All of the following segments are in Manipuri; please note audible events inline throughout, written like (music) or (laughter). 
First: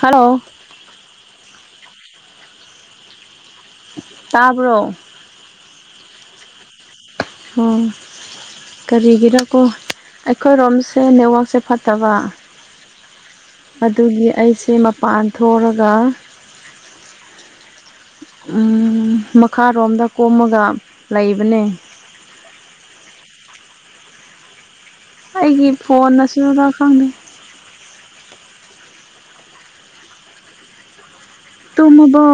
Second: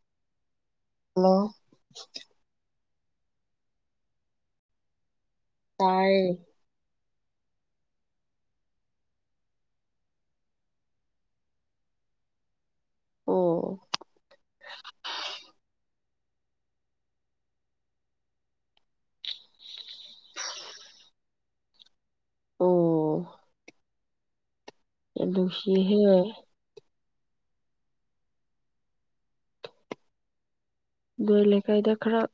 ꯍꯜꯂꯣ ꯍꯜꯂꯣ ꯇꯥꯕ꯭ꯔꯣ ꯇꯥꯏꯌꯦ ꯑꯣ ꯀꯔꯤꯒꯤꯅꯀꯣ ꯑꯩꯈꯣꯏꯔꯣꯝꯁꯦ ꯅꯦꯠꯋꯥꯛꯁꯦ ꯐꯠꯇꯕ ꯑꯣ ꯑꯗꯨꯒꯤ ꯑꯩꯁꯦ ꯃꯄꯥꯟ ꯊꯣꯛꯑꯔꯒ ꯃꯈꯥꯔꯣꯝꯗ ꯀꯣꯝꯃꯒ ꯂꯩꯕꯅꯦ ꯑꯣ ꯌꯥꯝ ꯑꯩꯒꯤ ꯅꯨꯡꯁꯤꯍꯦ ꯐꯣꯟ ꯑꯁꯤꯅꯔ ꯈꯪꯗꯦ ꯑꯗꯨꯏ ꯂꯩꯀꯥꯏꯗ ꯈꯔ ꯇꯨꯝꯃꯕꯣ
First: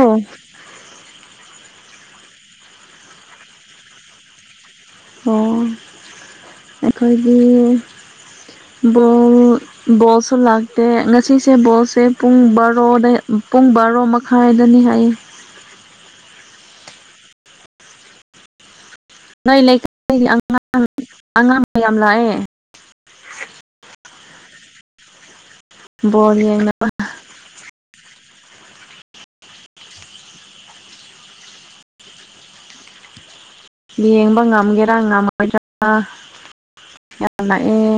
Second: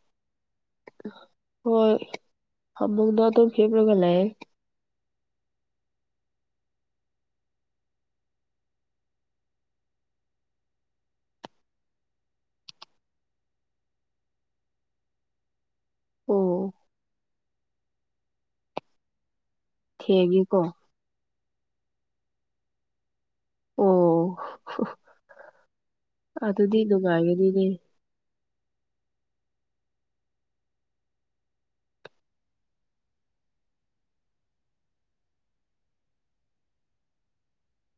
ꯍꯣꯏ ꯐꯃꯨꯗ ꯑꯗꯨꯝ ꯍꯤꯞꯄꯂꯒ ꯂꯩꯔꯦ ꯑꯣ ꯑꯩꯈꯣꯏꯒꯤ ꯕꯣꯜ ꯕꯣꯜꯁꯨ ꯂꯥꯛꯇꯦ ꯉꯁꯤꯁꯦ ꯕꯣꯜꯁꯦ ꯄꯨꯡ ꯕꯥꯔꯣꯗꯤꯏ ꯄꯨꯡ ꯕꯥꯔꯣ ꯈꯥꯏꯔꯅꯤ ꯍꯥꯏꯌꯦ ꯑꯣ ꯅꯣꯏ ꯂꯩꯀꯥꯏ ꯊꯦꯡꯉꯤꯀꯣ ꯑꯉꯥꯡ ꯑꯉꯥꯡ ꯃꯌꯥꯝ ꯂꯥꯛꯑꯦ ꯑꯣ ꯕꯣꯜ ꯌꯦꯡꯅ ꯑꯗꯨꯗꯤ ꯅꯨꯡꯉꯥꯏꯒꯅꯤꯅꯦ ꯌꯦꯡꯕ ꯉꯥꯝꯒꯦꯔ ꯉꯥꯝꯃꫭꯏꯔ ꯌꯥꯝ ꯅꯥꯛꯑꯦ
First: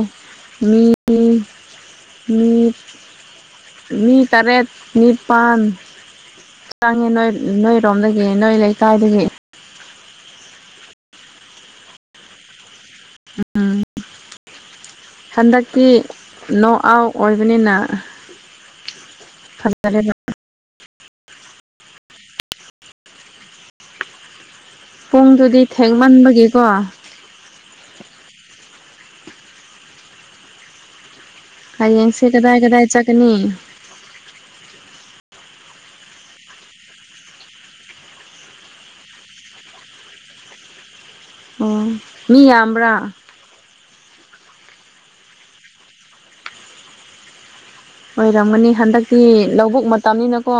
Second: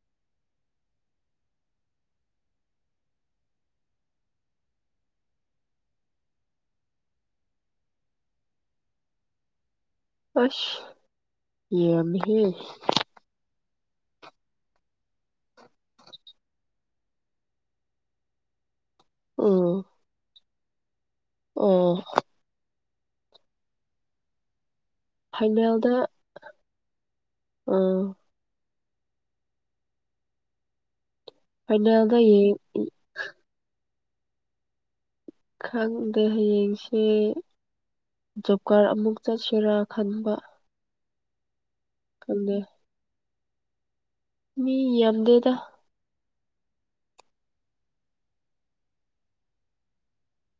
ꯃꯤ ꯃꯤ ꯃꯤ ꯇ꯭ꯔꯦꯠ ꯅꯤꯄꯥꯟ ꯆꯪꯉꯦ ꯅꯣꯏ ꯅꯣꯏꯔꯣꯝꯗꯒꯤ ꯅꯣꯏ ꯂꯩꯀꯥꯏꯗꯒꯤ ꯑꯁ ꯌꯥꯝꯃꯤꯍꯦ ꯍꯟꯗꯛꯇꯤ ꯅꯣ ꯑꯥꯎ ꯑꯣꯏꯕꯅꯤꯅ ꯑꯣ ꯐꯖꯔꯦꯕ ꯑꯣ ꯄꯨꯡꯗꯨꯗꯤ ꯐꯥꯏꯅꯦꯜꯗ ꯊꯦꯡꯃꯟꯕꯒꯤꯀꯣ ꯑꯥ ꯐꯥꯏꯅꯦꯜꯗ ꯍꯌꯦꯡꯁꯦ ꯌꯦꯡ ꯀꯗꯥꯏ ꯀꯗꯥꯏ ꯆꯠꯀꯅꯤ ꯈꯪꯗꯦ ꯍꯌꯦꯡꯁꯦ ꯖꯣꯕ ꯀꯥꯔ ꯑꯃꯨꯛ ꯆꯠꯁꯤꯔꯥ ꯈꯟꯕ ꯑꯣ ꯃꯤ ꯈꯪꯗꯦ ꯌꯥꯝꯕ꯭ꯔꯥ ꯃꯤ ꯌꯥꯝꯗꯦꯗ ꯑꯣꯏꯔꯝꯒꯅꯤ ꯍꯟꯗꯛꯇꯤ ꯂꯧꯕꯨꯛ ꯃꯇꯝꯅꯤꯅꯀꯣ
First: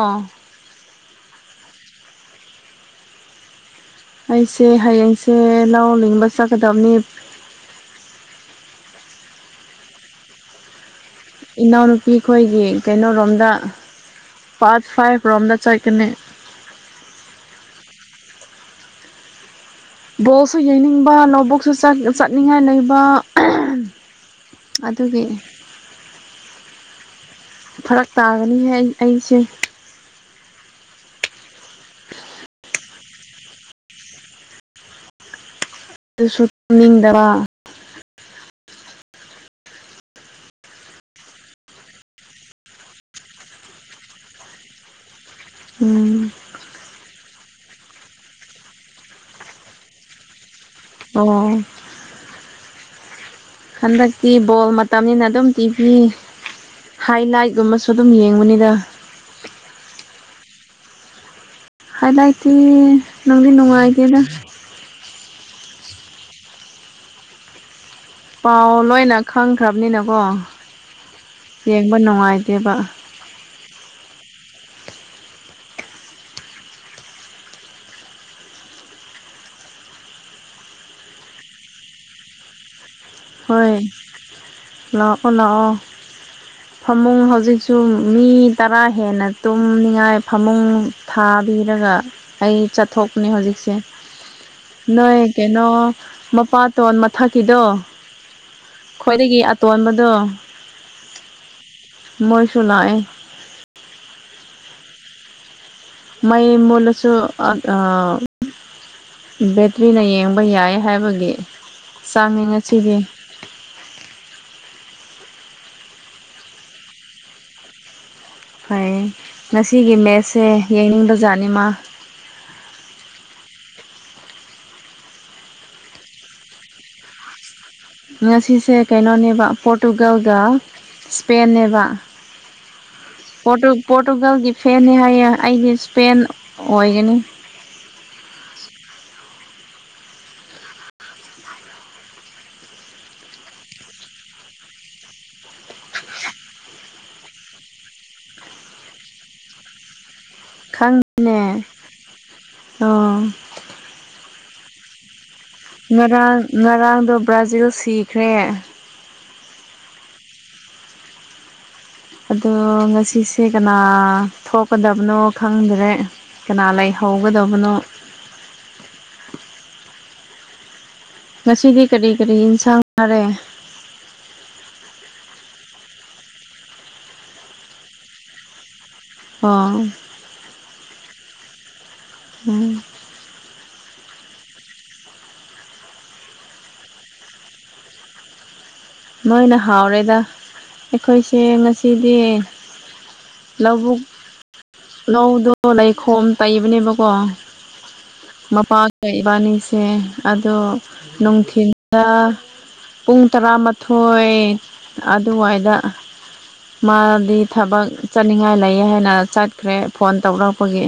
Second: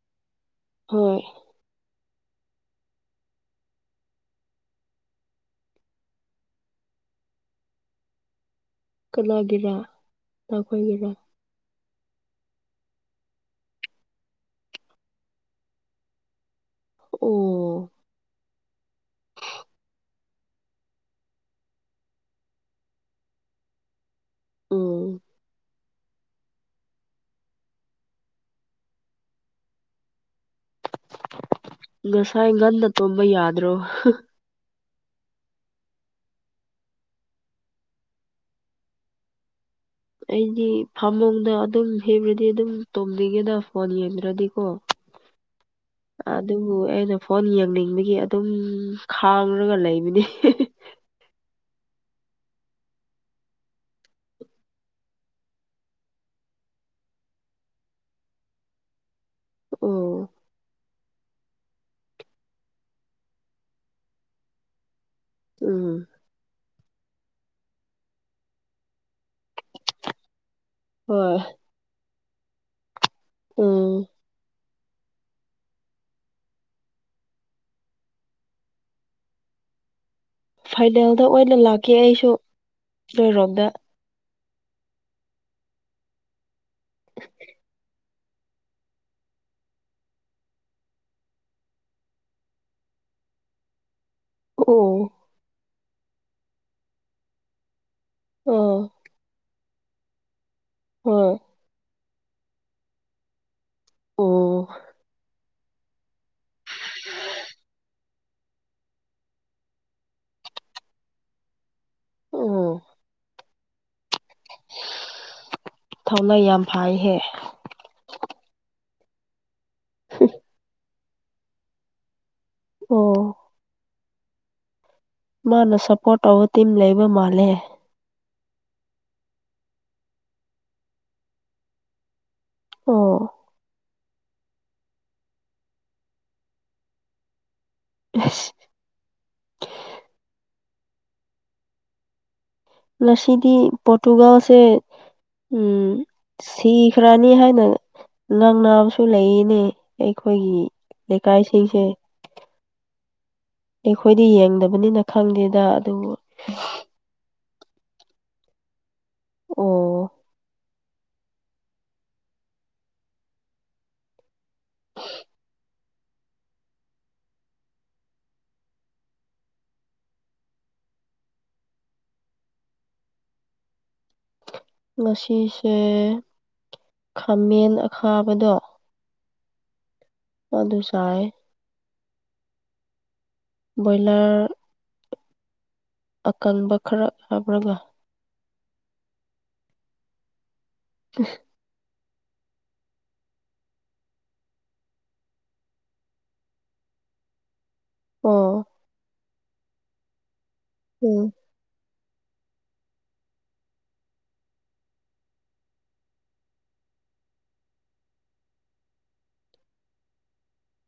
ꯍꯣꯏ ꯑꯩꯁꯦ ꯍꯌꯦꯡꯁꯦ ꯂ ꯂꯤꯡꯕ ꯆꯠꯀꯗꯕꯅꯤ ꯀꯂꯥꯒꯤꯔꯥ ꯅꯥꯈꯣꯏꯒꯤꯔꯥ ꯏꯅꯥꯎꯅꯨꯄꯤ ꯑꯩꯈꯣꯏꯒꯤ ꯀꯩꯅꯣꯔꯣꯝꯗ ꯄꯥꯠ ꯐꯥꯏꯚ ꯔꯣꯝꯗ ꯆꯠꯀꯅꯤ ꯑꯣ ꯕꯣꯛꯁꯨ ꯌꯩꯅꯤꯡꯕ ꯅꯣꯠ ꯕꯣꯛꯁꯨ ꯆꯠꯅꯤꯡꯉꯥꯏ ꯂꯩꯕ ꯎꯝ ꯑꯗꯨꯅꯦ ꯐꯔꯛ ꯇꯥꯒꯅꯤꯍꯦ ꯑꯩ ꯑꯩꯁꯦ ꯉꯁꯥꯏ ꯉꯟꯅ ꯇꯨꯝꯕ ꯌꯥꯗ꯭ꯔꯣ ꯑꯗꯨꯁꯨ ꯇꯨꯝꯅꯤꯡꯗꯕ ꯑꯩꯗꯤ ꯐꯃꯨꯡꯗ ꯑꯗꯨꯝ ꯍꯦꯟꯕꯗꯤ ꯑꯗꯨꯝ ꯇꯣꯡꯝꯕꯤꯒꯦꯗ ꯐꯣꯟ ꯌꯦꯡꯗ꯭ꯔꯗꯤꯀꯣ (unintelligible) ꯎꯝ ꯑꯗꯨꯕꯨ ꯑꯩꯅ ꯐꯣꯟ ꯌꯦꯡꯅꯤꯡꯕꯒꯤ ꯑꯗꯨꯝ ꯈꯥꯡꯔꯒ ꯂꯩꯕꯅꯤ ꯑꯣ ꯍꯟꯗꯛꯇꯤ ꯕꯣꯜ ꯃꯇꯝꯅꯤꯅ ꯑꯗꯨꯝ ꯇꯤꯚꯤ ꯍꯥꯏꯂꯥꯏꯠꯀꯨꯝꯕꯁꯨ ꯑꯗꯨꯝ ꯌꯦꯡꯕꯅꯤꯗ ꯑꯣ ꯍꯥꯏ ꯂꯇ ꯅꯪꯗꯤ ꯅꯨꯡꯉꯥꯏꯇꯦꯗ ꯑꯝ ꯄꯥꯎ ꯂꯣꯏꯅ ꯈꯪꯈ꯭ꯔꯕꯅꯤꯅ ꯀꯣ ꯍꯣꯏ ꯌꯦꯡꯕ ꯅꯨꯡꯉꯥꯏꯇꯦꯕ ꯎꯝ ꯐꯥꯏꯅꯦꯜꯗ ꯑꯣꯏꯅ ꯂꯥꯛꯀ ꯑꯩꯁꯨ ꯅꯣꯏꯔꯣꯝꯗ ꯍꯣꯏ ꯂꯥꯛꯑꯣ ꯂꯥꯛꯑꯣ ꯐꯃꯨꯡ ꯍꯧꯖꯤꯛꯁꯨ ꯃꯤ ꯇꯔꯥ ꯍꯦꯟꯅ ꯇꯨꯝꯅꯤꯡꯉꯥꯏ ꯐꯃꯨꯡ ꯊꯥꯕꯤꯔꯒ ꯑꯩ ꯆꯠꯊꯣꯛꯄꯅꯦ ꯍꯧꯖꯤꯛꯁꯦ ꯑꯣ ꯅꯣꯏ ꯀꯩꯅꯣ ꯃꯄꯥꯇꯣꯟ ꯃꯊꯛꯀꯤꯗꯣ ꯑꯥ ꯈ꯭ꯋꯥꯏꯗꯒꯤ ꯑꯇꯣꯟꯕꯗꯣ ꯍꯣꯏ ꯃꯣꯏꯁꯨ ꯂꯥꯛꯌꯦ ꯑꯣ ꯃꯩ ꯃꯨꯠꯂꯁꯨ ꯕꯦꯇ꯭ꯔꯤꯅ ꯌꯦꯡꯕ ꯌꯥꯏ ꯍꯥꯏꯕꯒꯤ ꯆꯥꯡꯏ ꯑꯣ ꯉꯁꯤꯗꯤ ꯊꯧꯅꯥ ꯌꯥꯝ ꯐꯩꯍꯦ ꯐꯩ ꯉꯁꯤꯒꯤ ꯃꯦꯠꯁꯦ ꯌꯦꯡꯅꯤꯡꯕꯖꯥꯠꯅꯤ ꯃꯥ ꯑꯣ ꯃꯥꯅ ꯁꯞꯄꯣꯔꯠ ꯇꯧꯕ ꯇꯤꯝ ꯂꯩꯕ ꯃꯥꯜꯂꯦ ꯉꯁꯤꯁꯦ ꯀꯩꯅꯣꯅꯦꯕ ꯄꯣꯔꯇꯨꯒꯜꯒ ꯏꯁꯄꯦꯟꯅꯦꯕ ꯑꯣ ꯄꯣꯔꯇꯨꯒꯜꯒꯤ ꯐꯦꯅꯤ ꯍꯥꯏꯌꯦ ꯑꯩꯗꯤ ꯏꯁꯄꯦꯟ ꯑꯣꯏꯒꯅꯤ ꯑꯁ ꯉꯁꯤꯗꯤ ꯕꯣꯔꯇꯣꯒꯥꯜꯁꯦ ꯎꯝ ꯁꯤꯈ꯭ꯔꯅꯤ ꯍꯥꯏꯅ ꯅꯪ ꯅꯥꯕꯁꯨ ꯂꯩꯔꯤꯅꯦ ꯑꯩꯈꯣꯏꯒꯤ ꯈꯪꯗꯦꯅꯦ ꯂꯩꯀꯥꯏꯁꯤꯡꯁꯦ ꯑꯣ ꯑꯩꯈꯣꯏꯗꯤ ꯌꯦꯡꯗꯕꯅꯤꯅ ꯈꯪꯗꯦꯗ ꯑꯗꯨꯕꯨ ꯉꯔꯥꯡ ꯉꯔꯥꯡꯗꯣ ꯕ꯭ꯔꯥꯖꯤꯜ ꯁꯤꯈ꯭ꯔꯦ ꯑꯣ ꯑꯗꯣ ꯉꯁꯤꯁꯦ ꯀꯅꯥ ꯊꯣꯛꯀꯗꯕꯅꯣ ꯈꯪꯗ꯭ꯔꯦ ꯀꯅꯥ ꯂꯩꯍꯧꯒꯗꯕꯅꯣ ꯉꯁꯤꯗꯤ ꯀꯔꯤ ꯀꯔꯤ ꯌꯦꯟꯁꯥꯡ ꯅꯥꯔꯦ ꯉꯁꯤꯁꯦ ꯈꯥꯃꯦꯟ ꯑꯈꯥꯕꯗꯣ ꯑꯣ ꯑꯗꯨꯗꯨꯁꯥꯏ ꯎꯝ ꯕ꯭ꯔꯣꯌꯂꯔ ꯑꯀꯟꯕ ꯈꯔ ꯍꯥꯞꯔꯒ ꯃꯣꯏꯅ ꯍꯥꯎꯔꯦꯗ ꯑꯩꯈꯣꯏꯁꯦ ꯉꯁꯤꯗꯤ ꯂꯧꯕꯨꯛ ꯂꯧꯗꯣ ꯂꯩꯈꯣꯝ ꯇꯩꯕꯅꯦꯕꯀꯣ ꯑꯣ ꯃꯄꯥꯥꯟꯗ ꯏꯕꯥꯅꯤꯁꯦ ꯑꯗꯣ ꯎꯝ ꯅꯨꯡꯊꯜ ꯄꯨꯡ ꯇꯔꯥꯃꯥꯊꯣꯏ ꯑꯗꯨꯋꯥꯏꯗ ꯃꯥꯗꯤ ꯊꯕꯛ ꯆꯠꯅꯤꯡꯉꯥꯏ ꯂꯩ ꯍꯥꯏꯅ ꯆꯠꯈ꯭ꯔꯦ ꯐꯣꯟ ꯇꯧꯔꯛꯄꯒꯤ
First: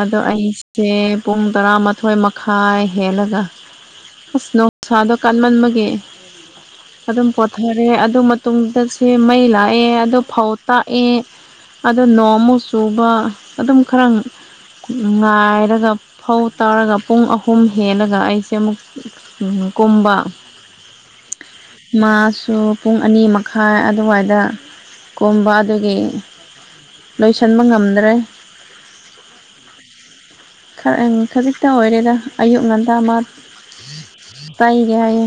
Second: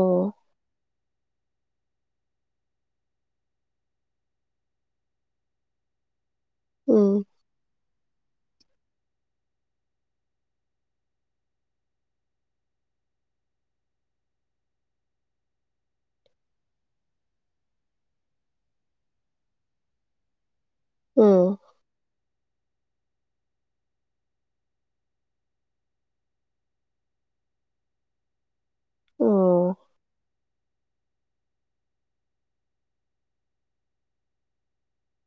ꯑꯗꯣ ꯑꯩꯁꯦ ꯄꯨꯡ ꯇꯔꯥꯃꯥꯊꯣꯏ ꯃꯈꯥꯏ ꯍꯦꯜꯂꯒ ꯑꯁ ꯅꯅꯨꯡꯁꯥꯗꯣ ꯀꯥꯟꯃꯟꯕꯒꯦ ꯎꯝ ꯑꯗꯨꯝ ꯀꯣ ꯊꯔꯦ ꯑꯗꯨ ꯃꯇꯨꯡꯗꯁꯦ ꯃꯩ ꯂꯥꯛꯑꯦ ꯑꯗꯨ ꯐꯧ ꯇꯥꯛꯑꯦ ꯑꯗ ꯅꯣꯡꯃꯨ ꯆꯨꯕ ꯑꯗꯨꯝ ꯈꯔ ꯉꯥꯏꯔꯒ ꯐꯧ ꯇꯥꯔꯒ ꯄꯨꯡ ꯑꯍꯨꯝ ꯍꯦꯜꯂꯒ ꯑꯩꯁꯦ ꯑꯃꯨꯛ ꯎꯝ ꯀꯝꯕ ꯎꯝ ꯃꯥꯁꯨ ꯄꯨꯡ ꯑꯅꯤ ꯃꯈꯥꯏ ꯑꯗꯨꯋꯥꯏꯗ ꯀꯣꯝꯕ ꯑꯗꯨꯒꯤ ꯂꯣꯏꯁꯤꯟꯕ ꯉꯝꯗ꯭ꯔꯦ ꯑꯣ ꯈꯖꯤꯛꯇꯪ ꯑꯣꯏꯔꯦꯗ ꯑꯌꯨꯛ ꯉꯟꯇꯥ ꯑꯃ ꯇꯩꯒꯦ ꯍꯥꯏꯌꯦ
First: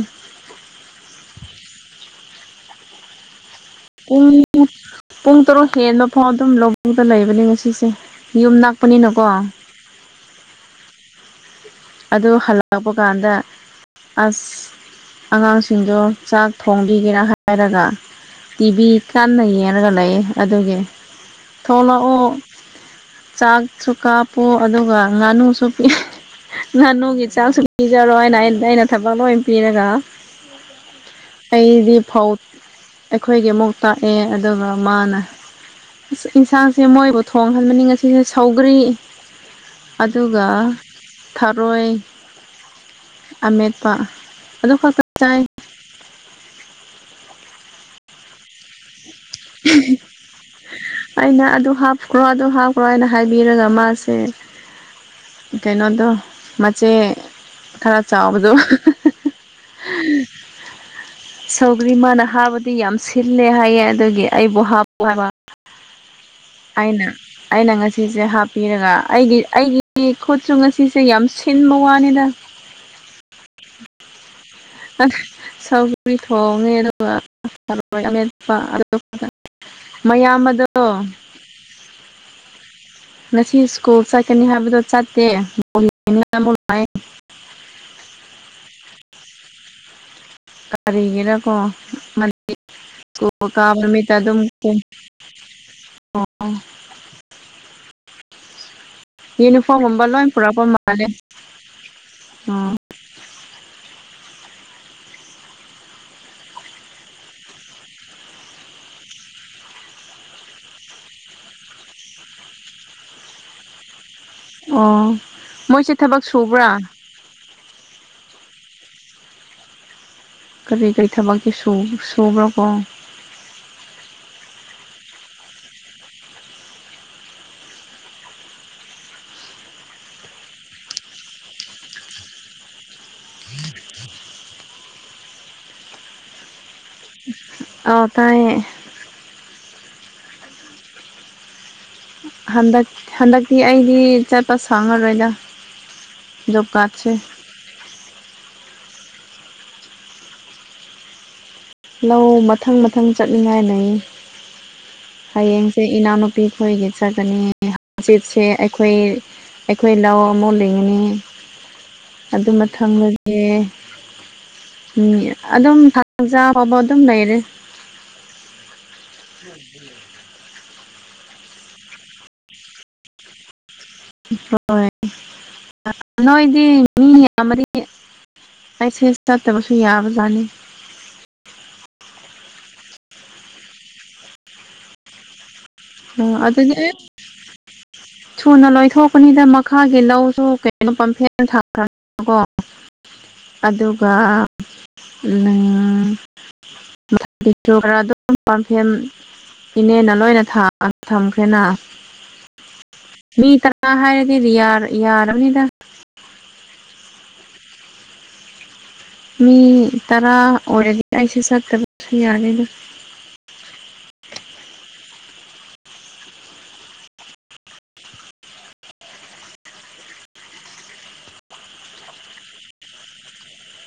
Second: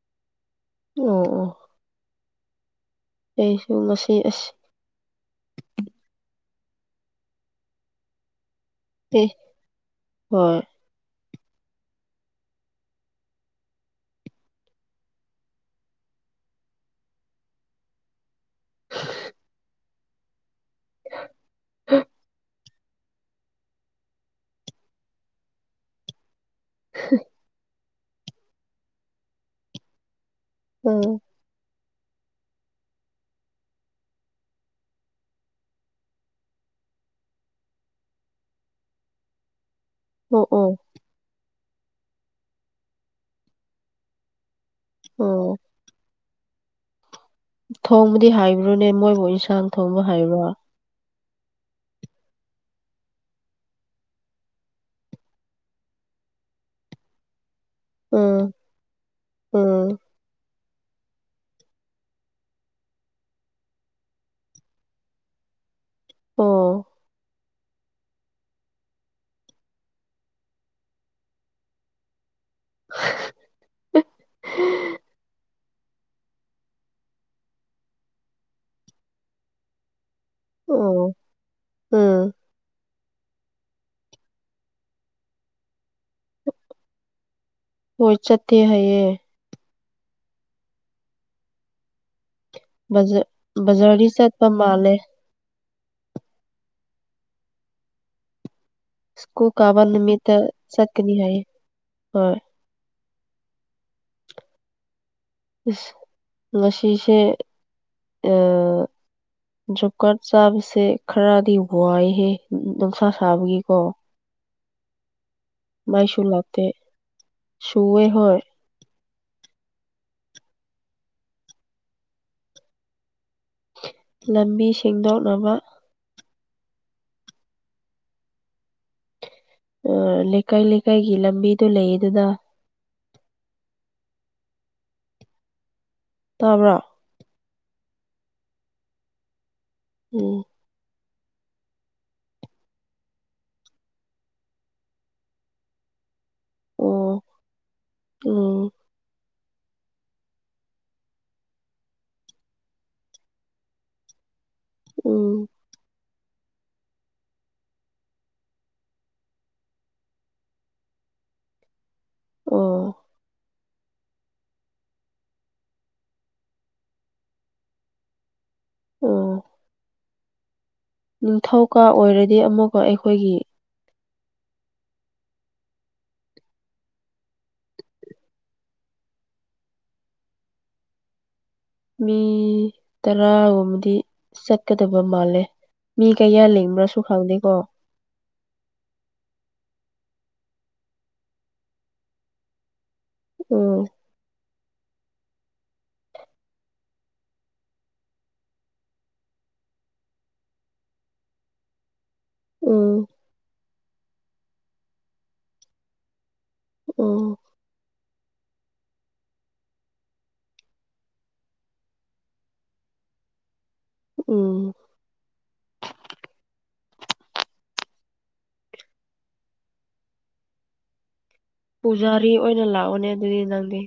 ꯑ ꯑ (inaudible) ꯑꯩꯁꯨꯨꯝ ꯄꯨꯡ ꯄꯨꯡ ꯇꯔꯨꯛ ꯍꯦꯟꯕ ꯐꯥꯎ ꯑꯗꯨꯝ ꯂꯧꯕꯨꯛꯇ ꯂꯩꯕꯅꯦ ꯉꯁꯤꯁꯦ ꯌꯨꯝ ꯅꯛꯄꯅꯤꯅꯀꯣ ꯍꯣꯏ ꯑꯗꯨ ꯍꯜꯂꯛꯄ ꯀꯥꯟꯗ ꯑꯁ ꯑꯉꯥꯡꯁꯤꯡꯗꯣ ꯆꯥꯛ ꯊꯣꯡꯕꯤꯒꯦꯔ ꯍꯥꯏꯔꯒ ꯇꯤꯚꯤ ꯀꯥꯟꯅ ꯌꯦꯡꯔꯒ ꯂꯩ ꯑꯗꯨꯒꯤ ꯊꯣꯛꯂꯛꯑꯣ ꯆꯥꯛꯁꯨ ꯀꯥꯞꯄꯨ ꯑꯗꯨꯒ ꯉꯥꯅꯨꯁꯨ ꯄꯤ ꯉꯥꯅꯨꯒꯤ ꯆꯥꯡꯁꯨ ꯄꯤꯖꯔꯣꯏ ꯍꯥꯏꯅ ꯑꯩꯅ ꯊꯕꯛ ꯂꯣꯏ ꯄꯤꯔꯒ ꯎꯝ ꯑꯩꯗꯤ ꯐꯧ ꯑꯩꯈꯣꯏꯒꯤ ꯑꯃꯨꯛ ꯇꯥꯛꯑꯦ ꯑꯗꯨꯒ ꯃꯥꯅ ꯏꯟꯁꯥꯡꯁꯦ ꯃꯣꯏꯕꯨ ꯊꯣꯡꯍꯟꯕꯅꯤ ꯉꯁꯤꯁꯦ ꯁꯧꯒꯔꯤ ꯑꯣ ꯑꯗꯨꯒ ꯑꯣ ꯊꯔꯣꯏ ꯑꯃꯦꯠꯄ ꯑꯗꯨ ꯈꯛꯇ ꯆꯥꯏ ꯑꯣ ꯊꯣꯡꯕꯗꯤ ꯍꯥꯏꯕ꯭ꯔꯣꯅꯦ ꯃꯣꯏꯕꯨ ꯏꯟꯁꯥꯡ ꯊꯣꯡꯕ ꯍꯥꯏꯕ꯭ꯔꯣ ꯑꯩꯅ ꯑꯗꯨ ꯍꯥꯞꯈ꯭ꯔꯣ ꯑꯗꯨ ꯍꯥꯞꯈ꯭ꯔꯣ ꯍꯥꯏꯅ ꯍꯥꯏꯕꯤꯔꯒ ꯃꯥꯁꯦ ꯀꯩꯅꯣꯗꯣ ꯃꯆꯦ ꯈꯔ ꯆꯥꯎꯕꯗꯣ ꯎꯝ ꯎꯝ ꯁꯧꯒ꯭ꯔꯤ ꯃꯥꯅ ꯍꯥꯞꯕꯗꯤ ꯌꯥꯝ ꯁꯤꯜꯂꯦ ꯍꯥꯏꯌꯦ ꯑꯗꯨꯒꯤ ꯑꯩꯕꯨ ꯍꯥꯞ ꯄꯣꯍꯥꯏꯕ ꯑꯣ ꯑꯩꯅ ꯑꯩꯅ ꯉꯁꯤꯁꯦ ꯍꯥꯞꯄꯤꯔꯒ ꯑꯩꯒꯤ ꯑꯩꯒꯤ ꯈꯨꯠꯁꯨ ꯉꯁꯤꯁꯦ ꯌꯥꯝ ꯁꯤꯟꯕ ꯋꯥꯅꯤꯗ (unintelligible) ꯑꯅ ꯁꯧꯒ꯭ꯔꯤ__ ꯒ꯭ꯔꯤ ꯊꯣꯡꯉꯦ ꯑꯗꯨꯒ ꯊꯔꯣꯏ ꯃꯦꯠꯄ ꯑꯗꯨꯒ ꯃꯌꯥꯝ ꯑ__ (unintelligible) ꯑꯣ ꯎꯝ ꯉꯁꯤ ꯁ꯭ꯀꯨꯜ ꯆꯠꯀꯅꯤ ꯍꯥꯏꯕꯗꯣ ꯆꯠꯇꯦ (unintelligible) ꯍꯣꯏ ꯆꯠꯇꯦ ꯍꯥꯏꯌꯦ ꯀꯔꯤꯒꯤꯔꯥꯀꯣ ꯃꯟ (unintelligible) ꯕꯖ ꯁ꯭ꯀꯨꯜ ꯀꯥꯕ ꯕꯖꯥꯔꯗꯤ ꯅꯨꯃꯤꯠꯇ ꯑꯗꯨꯝ ꯆꯠꯄ ꯃꯥꯜꯂꯦ (unintelligible) ꯁ꯭ꯀꯨꯜ ꯀꯥꯕ ꯌꯨꯅꯤꯐꯣꯔꯝꯒꯨꯝꯕ ꯂꯣꯏ ꯅꯨꯃꯤꯠꯇ ꯄꯨꯔꯛꯄ ꯃꯥꯜꯂꯦ ꯆꯠꯀꯅꯤ ꯍꯥꯏꯌꯦ ꯍꯣꯏ ꯑꯣ ꯏꯁ ꯉꯁꯤꯁꯦ ꯑ ꯖꯣꯞ ꯀꯥꯔꯠ ꯆꯥꯕꯁꯦ ꯈꯔꯗꯤ ꯋꯥꯏꯍꯦ ꯅꯨꯡꯁꯥ ꯁꯥꯕꯒꯤꯀꯣ ꯑꯣ ꯃꯣꯏꯁꯦ ꯃꯥꯏꯁꯨ ꯊꯕꯛ ꯂꯥꯛꯇꯦ ꯁꯨꯕ꯭ꯔꯥ ꯁꯨꯋꯦ ꯍꯣꯏ ꯀꯔꯤ ꯀꯔꯤ ꯊꯕꯛꯇꯤ ꯁꯨꯕ ꯁꯨꯕ꯭ꯔꯥ ꯀꯣ ꯂꯝꯕꯤ ꯁꯦꯡꯗꯣꯛꯅꯕ ꯑꯣ ꯂꯩꯀꯥꯏ ꯂꯩꯀꯥꯏꯒꯤ ꯂꯝꯕꯤꯗꯨ ꯂꯩꯌꯦꯗꯅ ꯇꯥꯕ꯭ꯔꯣ ꯑꯥꯎ ꯇꯥꯏꯌꯦ ꯎꯝ ꯍꯟꯗꯛ ꯍꯟꯗꯛꯇꯤ ꯑꯩꯗꯤ ꯆꯠꯄ ꯁꯪꯉꯔꯣꯏꯗ ꯑꯣ ꯎꯝ ꯂꯧ ꯃꯊꯪ ꯃꯊꯪ ꯆꯠꯅꯤꯡꯉꯥꯏ ꯂꯩꯌꯦ ꯎꯝ ꯍꯌꯦꯡꯁꯦ ꯏꯅꯥꯎꯅꯨꯞ __ ꯄꯤ ꯈꯣꯏꯒꯤ ꯆꯠꯀꯅꯤ ꯍꯪꯆꯤꯠꯁꯦ ꯑꯩꯈꯣꯏ ꯄꯤꯛ__ ꯑꯩꯈꯣꯏ ꯂꯧ ꯑꯃꯨꯛ ꯂꯤꯡꯉꯤ ꯑꯗꯨ ꯑꯣ ꯃꯊꯪꯗꯗꯤ ꯎꯝ ꯑꯗꯨꯝ (unintelligible) ꯍꯣꯕ ꯑꯗꯨꯝ ꯂꯩꯩꯔꯦ ꯑꯣ (unintelligible) ꯅꯤꯡꯊꯧꯀꯥ ꯑꯣꯏꯔꯗꯤ ꯑꯃꯨꯛꯀ ꯑꯩꯈꯣꯏꯒꯤ (unintelligible) (unintelligible) ꯅꯣꯏꯗꯤ ꯃꯤ ꯌꯥꯝꯃꯗꯤ ꯄꯥꯏꯁꯦꯁ ꯅꯠꯇꯕꯁꯨ ꯌꯥꯕ ꯖꯥꯠꯅꯤ ꯃꯤ ꯇꯔꯥꯒꯨꯝꯕꯗꯤ ꯆꯠꯀꯗꯕ ꯃꯥꯜꯂꯦ ꯃꯤ ꯎꯝ ꯀꯌꯥ ꯑꯗꯨꯗꯤ ꯑꯩ ꯂꯤꯡꯕꯁꯨ ꯈꯪꯗꯦꯀꯣ ꯊꯨꯅ ꯂꯣꯏꯊꯣꯛꯀꯅꯤꯗ ꯃꯈꯥꯒꯤ ꯂꯧꯁꯨ ꯀꯩꯅꯣ ꯄꯝꯐꯦꯠꯅ ꯊꯥꯈ꯭ꯔ__ ꯀꯣ ꯎꯝ ꯑꯗꯨꯒ ꯅꯪ (unintelligible) (unintelligible) ꯈꯔ ꯑꯗꯨꯝ ꯄꯥꯝꯐꯦꯝ ꯏꯅꯦꯅ ꯂꯣꯏꯅ ꯊꯥ__ (unintelligible) ꯊꯝꯈ꯭ꯔꯦꯅꯥ ꯎꯝ ꯃꯤ ꯇꯔꯥ ꯍꯥꯏꯔꯗꯤ ꯔꯤꯌꯥ ꯌꯥꯔꯕꯅꯤꯗ ꯎꯝ ꯃꯤ ꯇꯔꯥ ꯑꯣꯏꯔꯗꯤ ꯑꯩꯁꯦ ꯆꯠꯇꯨꯕꯁꯨ ꯌꯥꯔꯅꯤ ꯎꯝ (unintelligible) ꯄꯨꯖꯥꯔꯤ ꯑꯣꯏꯅ ꯂꯥꯛꯑꯣꯅꯦ ꯑꯗꯨꯗꯤ ꯅꯪꯗꯤ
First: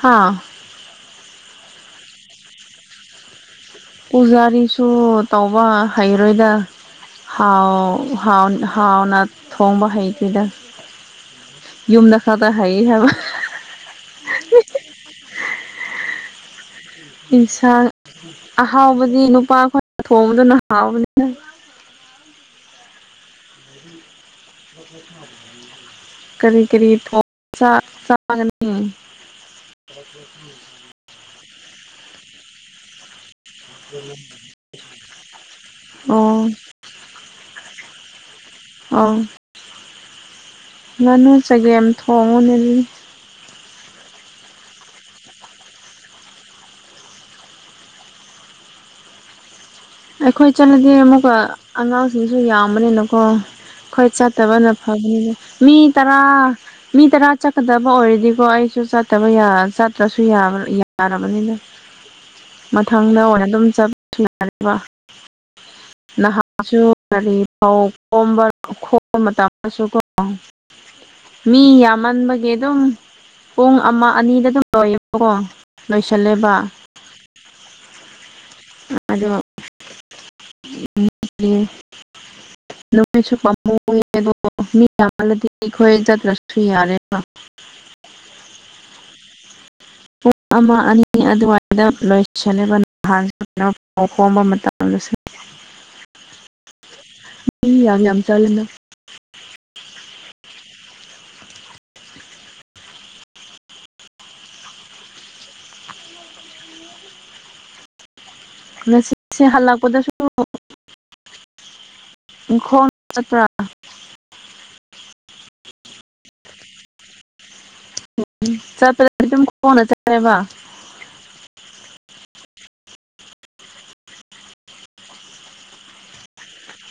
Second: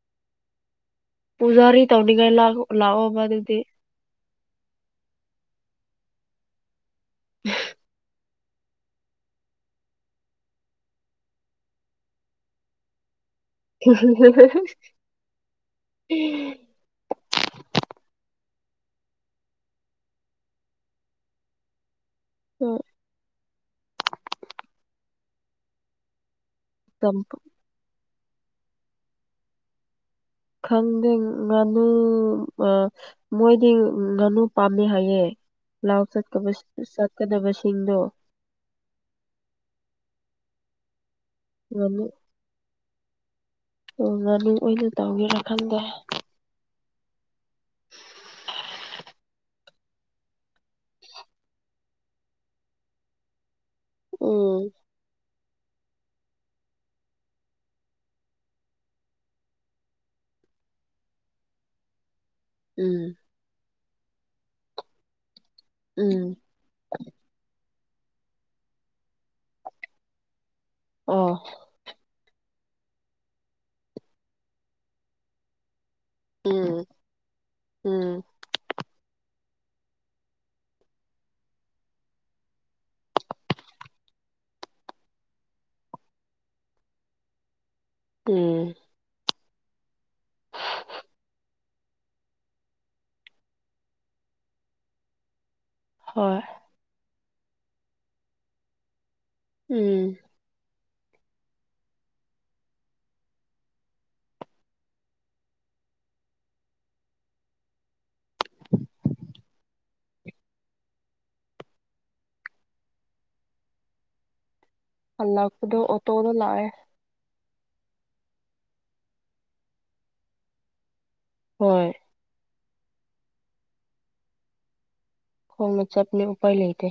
ꯍꯥꯥ ꯄꯨꯖꯥꯔꯤ ꯇꯧꯅꯤꯉꯥꯏ ꯂꯥꯛ ꯂꯥꯎꯑꯣꯕ ꯑꯗꯨꯗꯤ ꯄꯨꯖꯥꯔꯤꯁꯨ ꯇꯧꯕ ꯍꯩꯔꯣꯏꯗ ꯍꯥꯎ (unintelligible) ꯍꯥꯎꯟ ꯍꯥꯎꯅ ꯊꯣꯡꯕ ꯍꯩꯇꯦꯗ ꯌꯨꯝꯗ ꯈꯇ ꯍꯩꯌꯦ ꯍꯥꯏꯕ (unintelligible) (unintelligible) ꯏꯟꯁꯥꯡ ꯑꯍꯥꯎꯕꯗꯤ ꯅꯨꯄꯥ ꯑꯩꯈꯣꯏꯅ ꯊꯣꯡꯕꯗꯨꯅ ꯍꯥꯎꯕꯅꯤꯗ ꯊꯣ ꯉꯁꯥꯏꯒꯤ ꯀꯔꯤ ꯀꯔꯤ ꯊꯣꯡ ꯆꯥꯛ ꯆꯥꯒꯅꯤ (unintelligible) ꯈꯪꯗꯦ ꯉꯥꯅꯨ ꯑꯥ ꯃꯣꯏꯗꯤ ꯉꯥꯅꯨ ꯄꯥꯝꯃꯦ ꯍꯥꯏꯌꯦ ꯂꯥꯎ ꯑꯣ ꯆꯀꯕꯁꯤ ꯆꯠꯀꯗꯕꯁꯤꯡꯗꯣ ꯑꯣ ꯉꯥꯅꯨ ꯆꯒꯦꯝ ꯉꯥꯅꯨ ꯊꯣꯡꯉꯣꯅꯦ ꯑꯗꯨꯗꯤ ꯑꯣ ꯉꯥꯅꯨ ꯑꯣꯏꯅ ꯇꯥꯎꯒꯦꯔꯥ ꯈꯪꯗꯦ (unintelligible) ꯑꯩꯈꯣꯏ ꯆꯠꯂꯗꯤ ꯑꯃꯨꯛꯀ ꯑꯉꯥꯡꯁꯤꯡꯁꯨ ꯌꯥꯝꯕꯅꯤꯅꯀꯣ ꯑꯩꯈꯣꯏ ꯎꯝ ꯆꯠꯇꯕꯅ ꯐꯒꯅꯤꯗ ꯃꯤ ꯇꯔꯥ ꯃꯤ ꯇꯔꯥ ꯆꯠꯀꯗꯕ ꯑꯣꯏꯔꯗꯤꯀꯣ ꯑꯩꯁꯨ ꯆꯠꯇꯕ ꯌꯥ ꯆꯠꯇ꯭ꯔꯁꯨ ꯌꯥꯕ ꯌꯥꯔꯕꯅꯤꯗ (inaudible) ꯎꯝ ꯃꯊꯪꯗ ꯑꯣꯏꯅ ꯑꯗꯨꯝ ꯆꯠ (unintelligible) ꯎꯝ ꯅꯍꯥꯛ (unintelligible) ꯒꯥꯔꯤ ꯐꯥꯎ ꯈꯣꯝꯕ ꯈꯣꯝꯕ ꯃꯇꯝꯗꯁꯨ ꯀꯣ ꯑꯣ ꯑꯣ ꯃꯤ ꯌꯥꯝꯃꯟꯕꯒꯤ ꯑꯗꯨꯝ ꯄꯨꯡ ꯑꯃ ꯑꯅꯤꯗ ꯑꯗꯨꯝ ꯂꯣꯏꯌꯦꯕꯀꯣ ꯂꯣꯏꯁꯜꯂꯦꯕ ꯎꯝ ꯎꯝ ꯑꯗꯨ (unintelligible) (inaudible) (unintelligible) ꯑꯩꯈꯣꯏ ꯆꯠꯇ꯭ꯔꯁꯨ ꯌꯥꯔꯦꯕ ꯎꯝ ꯄꯨꯡ ꯑꯃ ꯑꯅꯤ ꯑꯗꯨꯋꯥꯏꯗ ꯂꯣꯏꯁꯜꯂꯦꯕ ꯅꯍꯥꯟ (unintelligible) ꯍꯣꯏ ꯃꯤ ꯌꯥꯝ ꯌꯥꯝ ꯆꯠꯂꯦꯗ ꯎꯝ ꯉꯁꯤꯁꯦ ꯍꯜꯂꯛꯄꯗꯁꯨ ꯏꯪꯈꯣꯟ ꯆꯠꯄ꯭ꯔꯥ ꯍꯜꯂꯛꯄꯗꯣ ꯑꯣꯇꯣꯗ ꯂꯥꯛꯑꯦ ꯎꯝ ꯆꯠꯄꯗꯗꯤ ꯑꯗꯨꯝ ꯈꯣꯡꯅ ꯆꯠꯂꯦꯕ ꯍꯣꯏ ꯈꯣꯡꯅ ꯆꯠꯄꯅꯦ ꯎꯄꯥꯥꯏ ꯂꯩꯇꯦ